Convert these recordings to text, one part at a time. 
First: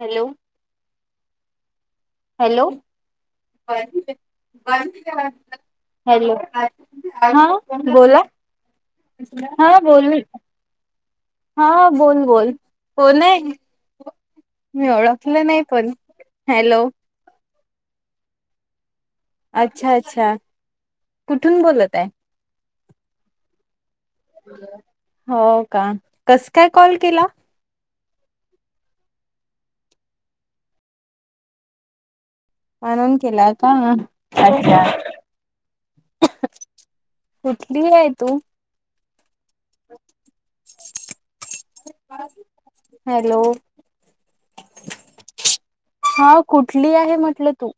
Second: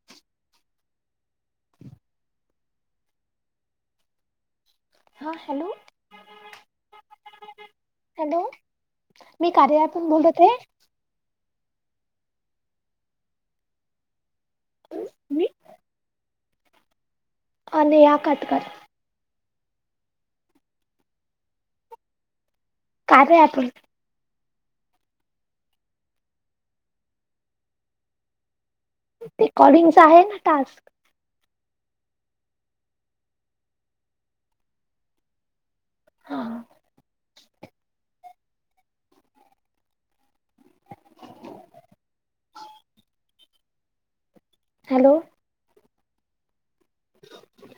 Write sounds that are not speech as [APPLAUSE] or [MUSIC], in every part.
Hello. Hello. हां hello. Hello हा.. बोला हॅलो मी हा कार्या ॲपवरून बोलू. बोलत आहे हां.. बोल बोल कोण नये. मी मी ओळखलं नाही, पण हॅलो. आनिया कट कर. अच्छा अच्छा, कुठून बोलत आहे. काय रे अतुल. हो का, कसं काय कॉल केला. रेकॉर्डिंगचा आहे ना टास्क. आराम केला का, अच्छा. हां कुठली आहे तू. हॅलो. हॅलो. हौ, कुठली आहे म्हटलं तू.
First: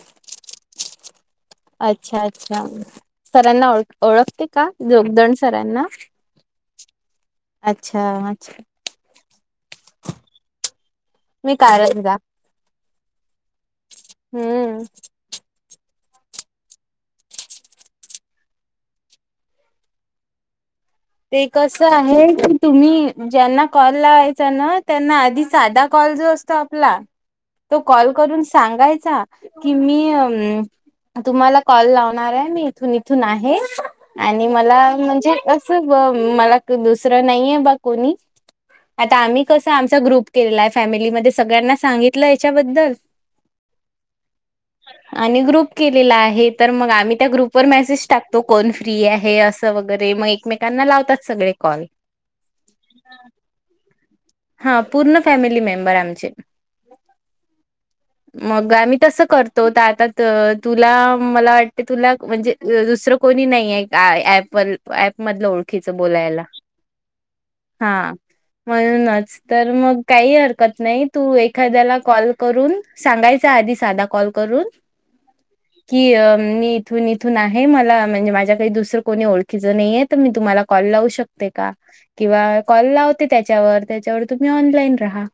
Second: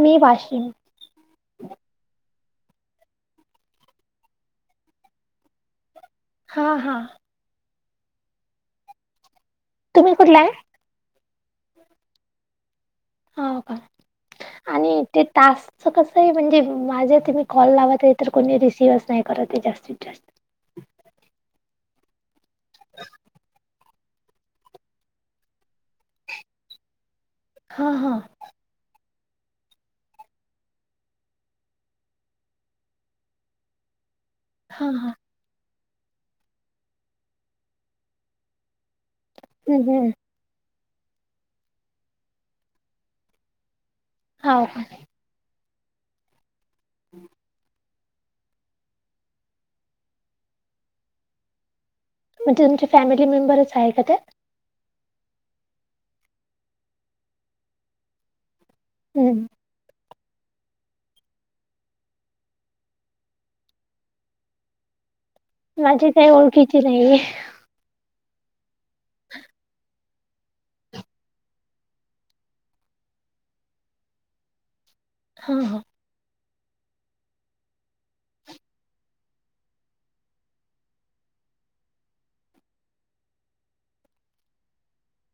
मी वाशीन. अच्छा अच्छा, सरांना ओळ ओळखते का जोगदण सरांना. हां हां. अच्छा अच्छा. तुम्ही कुठल्या आहे. मी कारंजा. हो का, हम्म आणि ते टास्क. अस कसं आहे म्हणजे माझे तुम्ही कॉल लावत, तर कोणी रिसीवच नाही ये करत जास्तीत जास्त. ते कसं आहे की, तुम्ही ज्यांना कॉल. लावायचा ना त्यांना साधा कॉल जो असतो, आपला तो हां कॉल हां करून सांग सांगायचा कि, मी अं.. तुम्हाला कॉल लावणार आहे. मी इथून इथून आहे आणि मला हां हां म्हणजे, मला दुसरं नाहीये बा कोणी, आता आम्ही कसं आमचा ग्रुप. तिला फॅमिलीमध्ये सगळ्यांना सांगितलंय, यांच्या बद्दल. हौ कां. आणि ग्रुप केलेला आहे तर, मग आम्ही त्या ग्रुपवर मेसेज टाक. तो कोण फ्री आहे असं वगैरे, मग एकमेकांना लावतात सगळे कॉल. म्हणजे तुमची फॅमिली मेंबरच आहे का त्यात. हा.. पूर्ण फॅमिली मेंबर आमचे, मग आम्ही. तसं हम्म. करतो दादा. तर तुला मला वाटते तुला म्हणजे, दुसरं कोणी नाही आहे ऍप वर. ॲप मधलं ओळ चुकीच माझी काही बोलायला, ओळखीची नाही आहे हा म्हणूनच तर मग. काही हरकत नाही तू, एखाद्याला कॉल करून सांगायचा आधी साधा कॉल करून. हा हा. की मी इथून इथून आहे मला म्हणजे माझ्या काही दुसरं कोणी ओळखीचं नाही ये, तर मी तुम्हाला कॉल लावू शक ते का किंवा कॉल लावते त्याच्यावर त्याच्यावर तुम्ही ऑनलाईन राहा.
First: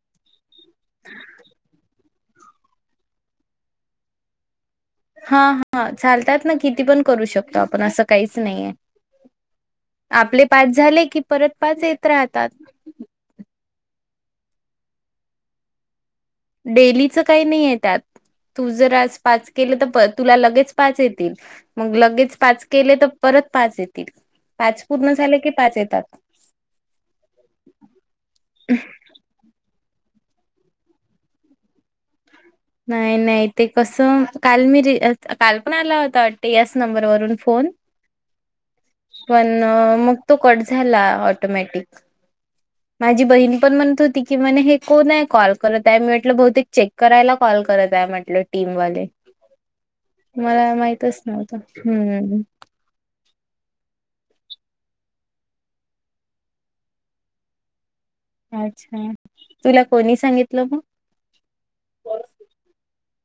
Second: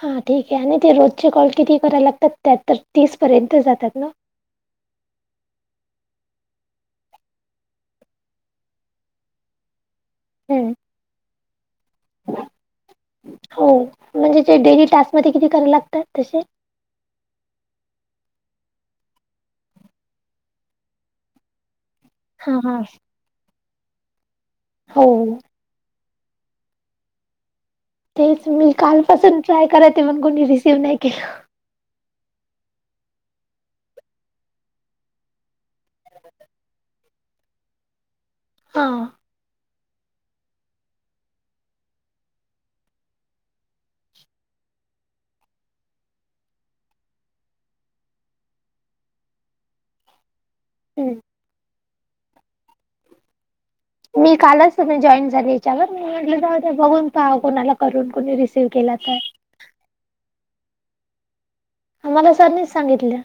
हा ठीक आहे आणि ते रोजचे कॉल किती करायला लागतात त्या तर तीस पर्यंत जातात ना. हा हा चालतात ना किती पण करू शकतो आपण असं काहीच नाहीेये. आपले हम्म, पाच झाले की परत पाच येत राहतात. हो म्हणजे जे डेली टास्क मध्ये किती करा लागतात तशे? डेलीचा काय नाय त्यात. तू जर आज पाच केलं तर प तुला लगेच पाच येतील मग लगे हां, पाच हां. केले तर परत पाच येतील पाच हो, पूर्ण झाले की पाच येतात. तेच मी कालपासून ट्राय करायते म्हणून कोणी रिसीव्ह नाही केला. नाही नाही ते कसं काल मी री अ त काल पण आला होता वाटते याच नंबरवरून फोन. हा. पण मग तो कट झाला ऑटोमॅटिक. माझी बहीण पण म्हणत होती की म्हणे हे कोण आहे कॉल करत आहे मी म्हटलं बहुतेक चेक करायला कॉल करत आहे म्हटलं टीमवाले मला हम्म. माहितच नव्हतं. हम्म. मी कालच जॉईन म झाली याच्यावर मी म्हटलं जाऊ दे बघून काय कोणाला करून कुणी रिसीव्ह केला अच्छा तर तुला कोणी सांगितलं मग. आम्हाला सरनीच सांगितलया.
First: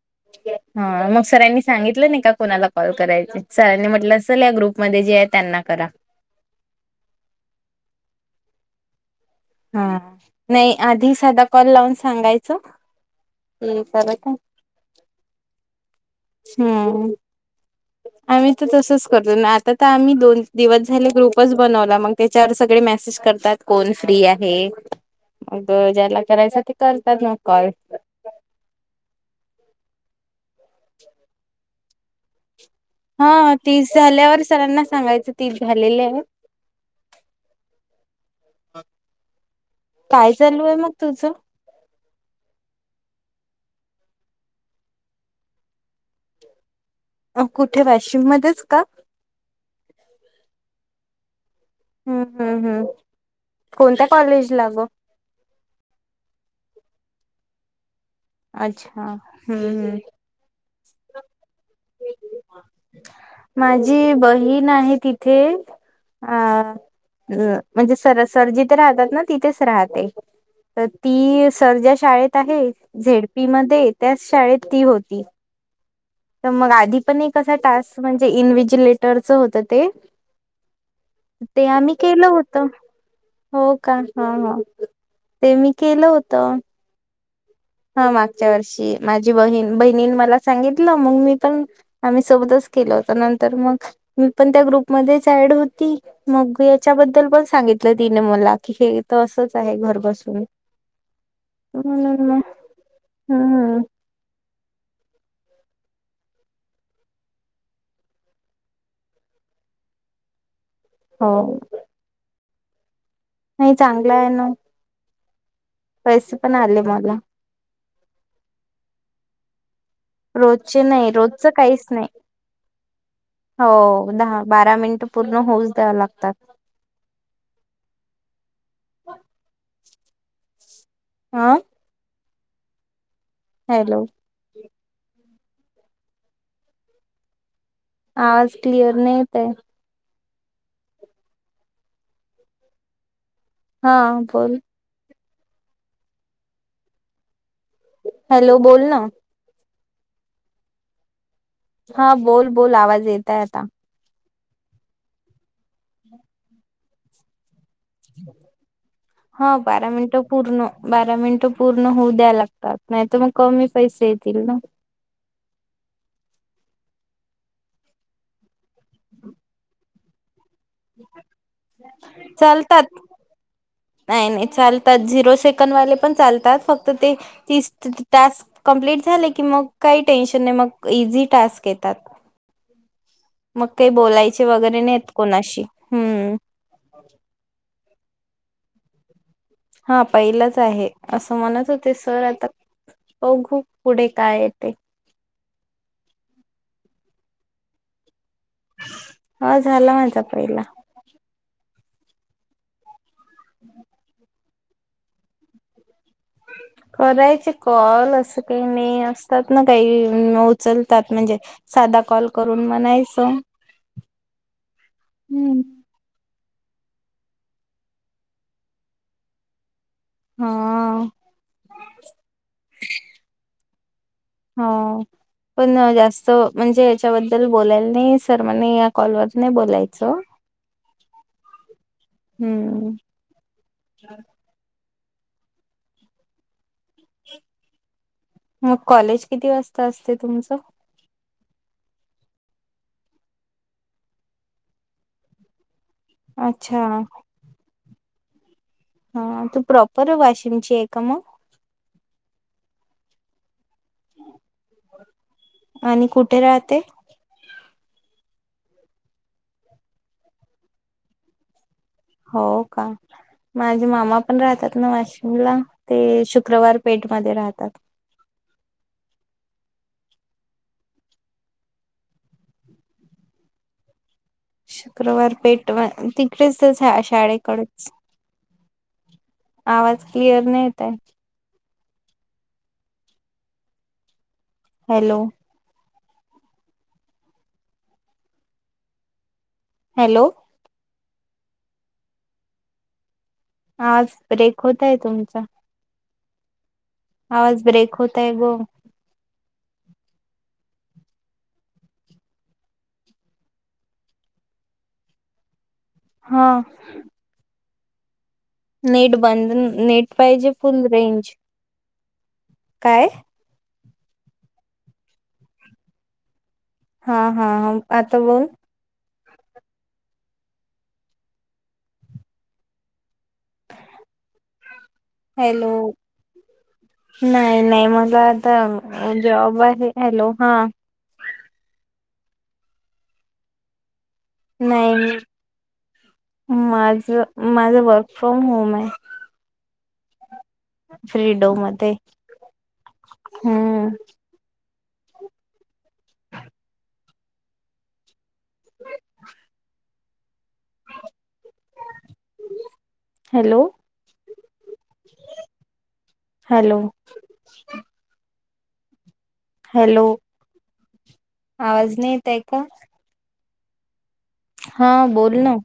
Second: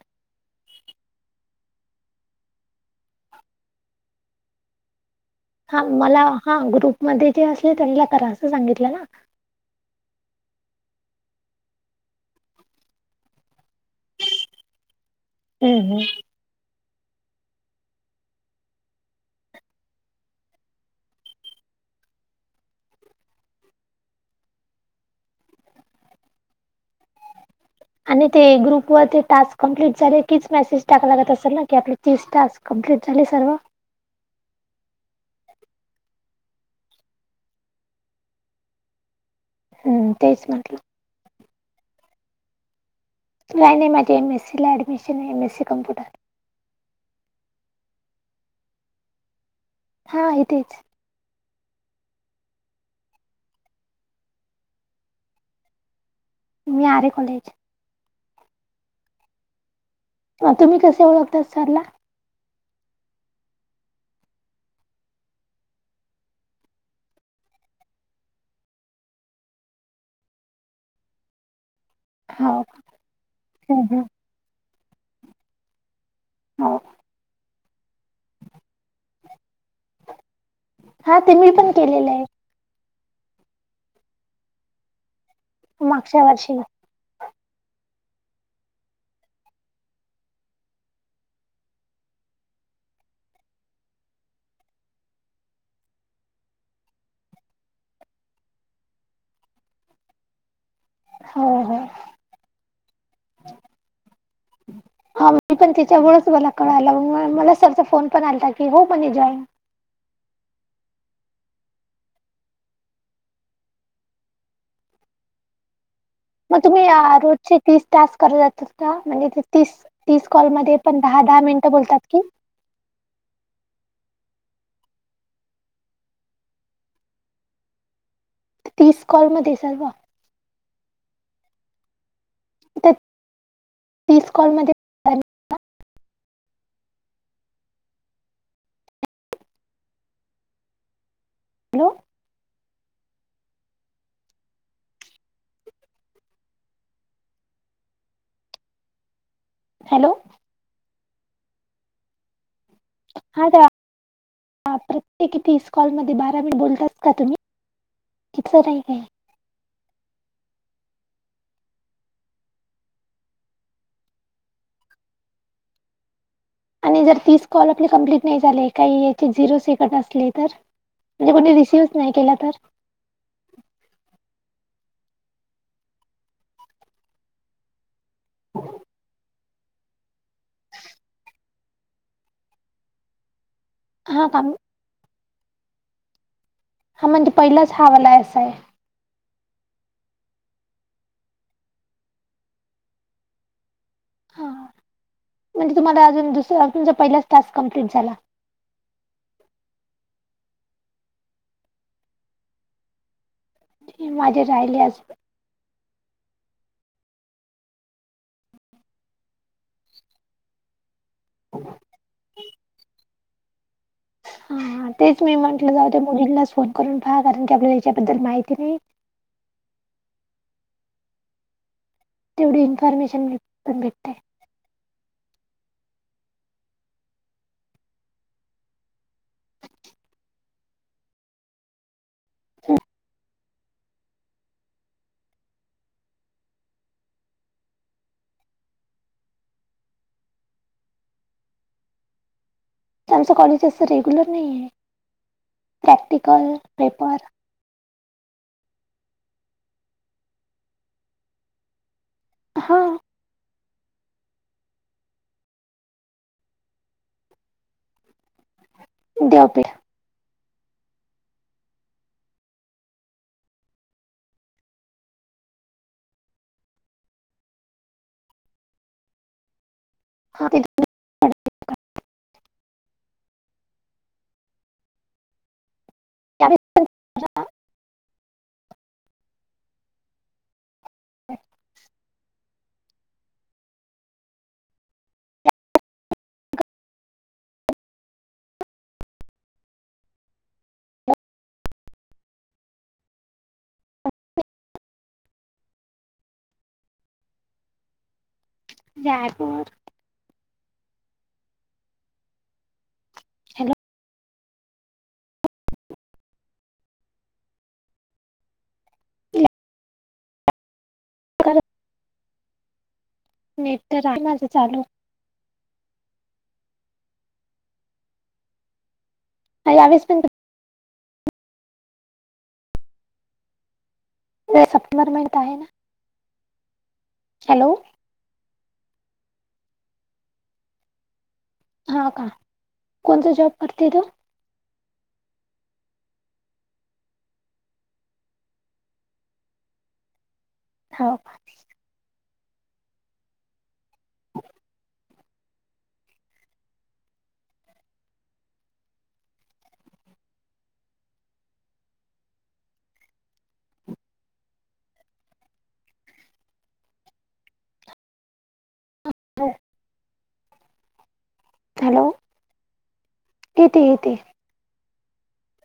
हा मग सरांनी सांगितलं नाही का कोणाला कॉल करायचे सरांनी म्हटलं असेल या ग्रुपमध्ये जे आहेत हा मला हा ग्रुपमध्ये जे असले त्यांला करा असं सांगितलं ना. हा नाही आधी साधा कॉल लावून सांगायच, मग परत. उम्म हम्म. [UNINTELLIGIBLE] [INAUDIBLE] आम्ही तर तसंच करतो आता तर आम्ही दोन दिवस झाले ग्रुपच बनवला मंग त्याच्यावर सगळे मेसेज करतात. कोण फ्री आहे मग ज्याला करायच ते करतात ना कॉल. आणि ते ग्रुप वर ते टास्क कंप्लीट झाले कीच मेसेज टाकला लागत असेल ना की आपली तीस टास्क कंप्लीट झाले सर्व? हा तीस झाल्यावर सरांना सांगायचे तीस झालेले आहे. हम्म, काय तेच चालू आहे म्हटलं. मग तुझं? नाही नाही माझे एम एसी ला ऍडमिशन आहे एम एसी कम्प्युटर. कुठे वाशिम मध्येच का? हा इथेच हम्म हम्म हम्म कोणत्या कॉलेजला गं. मी आरे कॉलेज अच्छा हम्म हम्म. तुम्ही कसे ओळखतात सर ला? माझी बहीण आहे तिथे आं म्हणजे सर सर जिथे राहतात ना तिथेच राहते. तर ती सर ज्या शाळेत हो आहे झेड पी हम्म, मध्ये हम्म. त्याच शाळेत ती होती. तर मग हो आधी पण एक असा टास्क म्हणजे इनव्हजिलेटरच होत ते हा मी ते पण आम्ही केलेलं आहे केलं हो त हो का हा हा ते मी केलं मागच्या वर्षी होतं. हा मागच्या वर्षी माझी बहीण बहिणीने मला सांगितलं मंग मी पण आम्ही सोबतच केल होतं नंतर मग मी पण त्या ग्रुपमध्येच ऍड होती. मग याच्याबद्दल पण सांगितलं तिने मला की हे तर असंच आहे घर बसून ह म्हणून मग हम्. हम् हा मी पण तिच्यामुळेच मला कळायला म मला सरचा फोन पण आलाता की हो म्हणे जॉईन हो. नाही चांगला आहे ना. पैसे पण म आले तुम्ही या मला रोजचे तीस टास्क करू [UNINTELLIGIBLE] म्हणजे ते तीस तीस कॉलमध्ये रोजचे पण नाही दहा-दहा रोजच मिनिटं काहीच बोलतात नाही की. हो दहा बारा मिनिटं पूर्ण होऊच द्याव लागतात. तीस कॉलमध्ये सर्व. हां. तेत हॅलो. तीस कॉलमध्ये आवाज क्लिअर नाही येत आहे. [UNINTELLIGIBLE] हा बोल. हॅलो बोल ना. हॅलो. हा बोल बोल आवाज येत आहे हा का आता बापरे [INAUDIBLE] की तीस कॉलमध्ये बारा मिंट बोलतात का तुम्ही? तिथलं नाही काही. हा बारा मिनिटं पूर्ण बारा मिनिटं पूर्ण होऊ द्याय लागतात नाही तर मग कमी पैसे येतील ना. आणि जर तीस कॉल आपले कंप्लीट नाही झाले. काही याचे झिरो सेकंड असले तर, म्हणजे कोणी रिसिव्हचं नाही केला तर. चालतात नाही नाही चालतात, झिरो सेकंड वाले पण चालतात फक्त ते तीस. टास्क कम्प्लीट झाले की मग काही टेन्शन नाही मग इझी टास्क येतात. मग काही हा बोलायचे काम वगैरे, नाहीे येत कोणाशी हम्म. हा म्हणजे पहिलाच हा वाला असा आहे. हा पहिलाच आहे असं म्हणत होते सर आता बघू पुढे काय हा येते? म्हणजे तुम्हाला अजून दुसरा म्हणजे पहिलाच टास्क कंप्लीट झाला. हा.. झाला माझा पहिला. हे माझे राहिले असं करायचे कॉल असं काही नाही असतात ना काही मौ चल त्यात म्हणजे सादा कॉल करून म्हणायचं हा हा तेच मी हम्म. म्हटलं जाऊ दे मुलींला फोन करून पहा कारण की आपल्याला याच्याबद्दल माहिती नाही. हा. तेवढी इन्फॉर्मेशन पण भेटतेय. हाव. पण जास्त म्हणजे याच्याबद्दल बोलायला नाही सर म्हणे या कॉलवर नाय बोलायचं. हम्म. मग कॉलेज किती वाजता असते तुमचं? आमचं कॉलेज असं रेग्युलर नाही ये, प्रॅक्टिकल अच्छा पेपर. हा तू प्रॉपर वाशिमची आहे का मग. हां. आणि कुठे राहते? दयो पे होव का? माझे मामा पण राहतात ना वाशिमला ते शुक्रवार पेठमध्ये राहतात. [UNINTELLIGIBLE] शुक्रवार पेटवाय तिकडेच तेच आहे शाळेकडेच. आवाज क्लिअर नाय येताय. हॅलो. हॅलो. आवाज ब्रेक होत आहे तुमचा. आवाज ब्रेक होताय गो. जायपूर हॅलो. हा. नेट बंद हॅलो नेट पाहिजे फुल रेंज काय नेट तर आहे माझं चालू. हा हा हम्म आता बोल. हा यावेस पण तर सप्टेंबर महिन्यात आहे ना हॅलो नाही हॅलो नाही माझा आज तम जॉब आहे हॅलो हा. हा का कोणता जॉब करते तु? नाही मी माझं माझं वर्क फ्रॉम होम आहे. हो फ्रीडो मध्ये हम्म. [UNINTELLIGIBLE] हॅलो. हॅलो. [UNINTELLIGIBLE] हॅलो आवाज हॅलो नाही येताय का? येते येते. हा बोल ना.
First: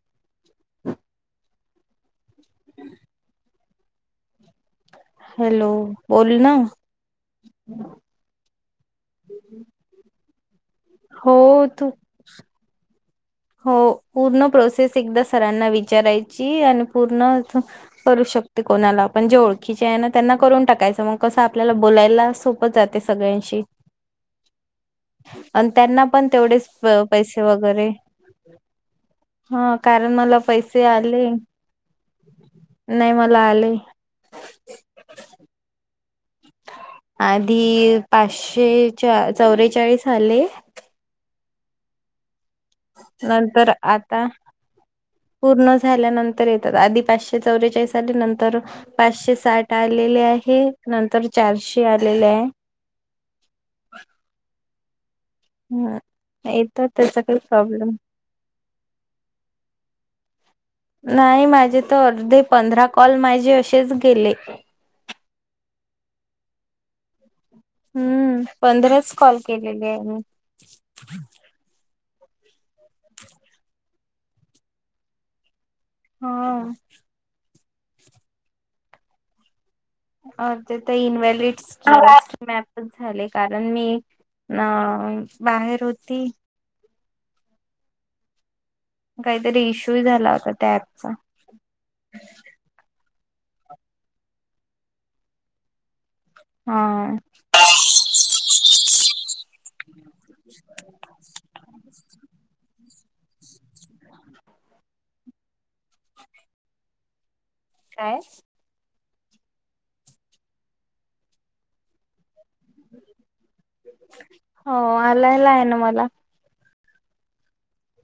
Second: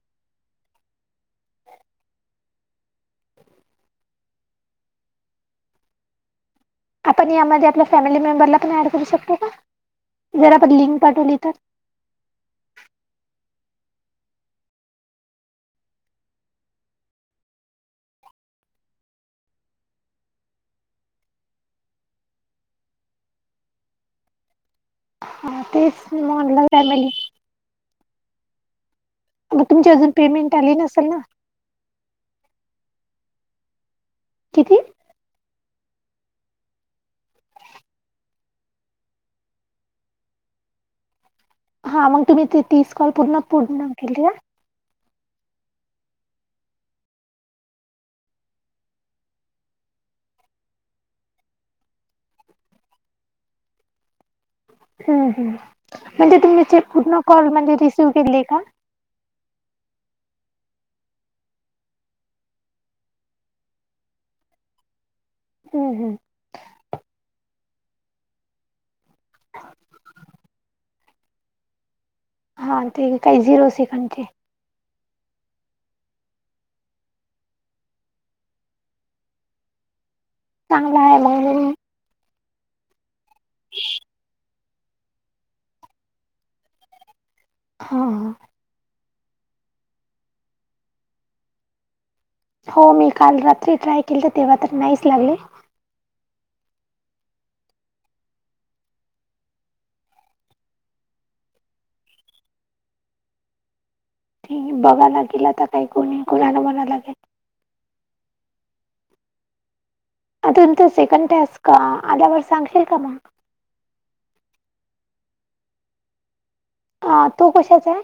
हम् हॅलो बोल ना. आपण यामध्ये आपल्या फॅमिली मेंबरला पण ॲड करू शकतो का जर आपण लिंक पाठवली तर? थु हो पूर्ण प्रोसेस एकदा सरांना विचारायची आणि पूर्ण करू शकते कोणाला पण जे ओळखीचे आहे ना त्यांना करून टाकायचं मग कसं आपल्याला बोलायला सोप पच जाते सगळ्यांशी. [UNINTELLIGIBLE] [INAUDIBLE] हा आन तेच त्यांना पण म्हणलं तेवढेच पै फॅमिली पैसे वगैरे मग हा तुमची अजून कारण मला पेमेंट आली पैसे नसेल ना आले नाय मला आले. किती आदी पाचशे चौ चौरे चाळीस आले. हा मंग तुम्ही ते तीस कॉल पूर्ण नंतर पूर्ण आता केलीया? पूर्ण झाल्यानंतर येतात आदीपाचशे चौवेचाळीस आले नंतर पाचशे साठ आलेले आहे नंतर चारशे आलेले आहे. हम्म हम्म म्हणजे तुमचे येतात पूर्ण त्याचा काही कॉल म्हणजे प्रॉब्लेम रिसीव्ह केलेय का? नाही माझे तर अर्धे पंधरा कॉल माझे अशेच गेले. हम्म हम्म. हम्म पंधराच कॉल केलेली आहे मी. हा ती काही झिरो सेकंड ती हां अ तेथ, चांगला आहे मग इनव्हलिडस [UNINTELLIGIBLE] मॅपच झालंय, कारण मी अ बाहेर होती. हा. काहीतरी इश्यू ही झाला होता त्या ऍपचा. हो मी काल रात्री ट्राय केली तर तेव्हा तर नाहीच लागले. हां. [INAUDIBLE] ती बघावं लागेल आता काही कोणी कोणाला म्हणावं लागेल. काय? अजून ते सेकंड टास्का आल्यावर सांगशील का मग? हो आलायला आहे ना मला. हा, तो कशाच आहे?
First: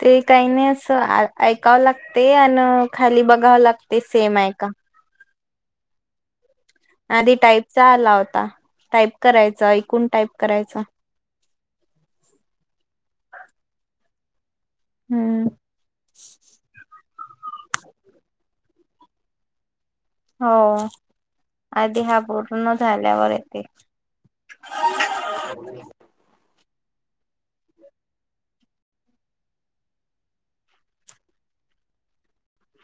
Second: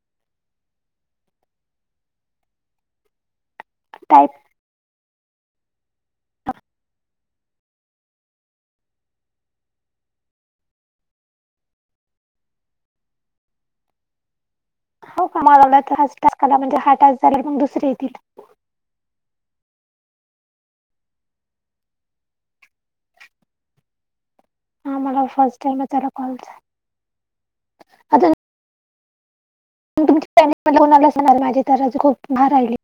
ते काही नाही असं, ऐकावं लागते आण, खाली बघावं लागते सेम टाईप हाय का? [INAUDIBLE] आधी टाईपचा आला होता. टाईप करायचां, ऐकून टाईप करायचा. हो हम्म कामा लावला, तर हा टास्क म्हणजे हा टास्क झाला मग दुसरे येतील. हो, आधी हा पूर्ण झाल्यावर येते हा मला फर्स्ट टाईमच आला कॉलचा. आता [UNINTELLIGIBLE] माझे तर खूप भार राहिली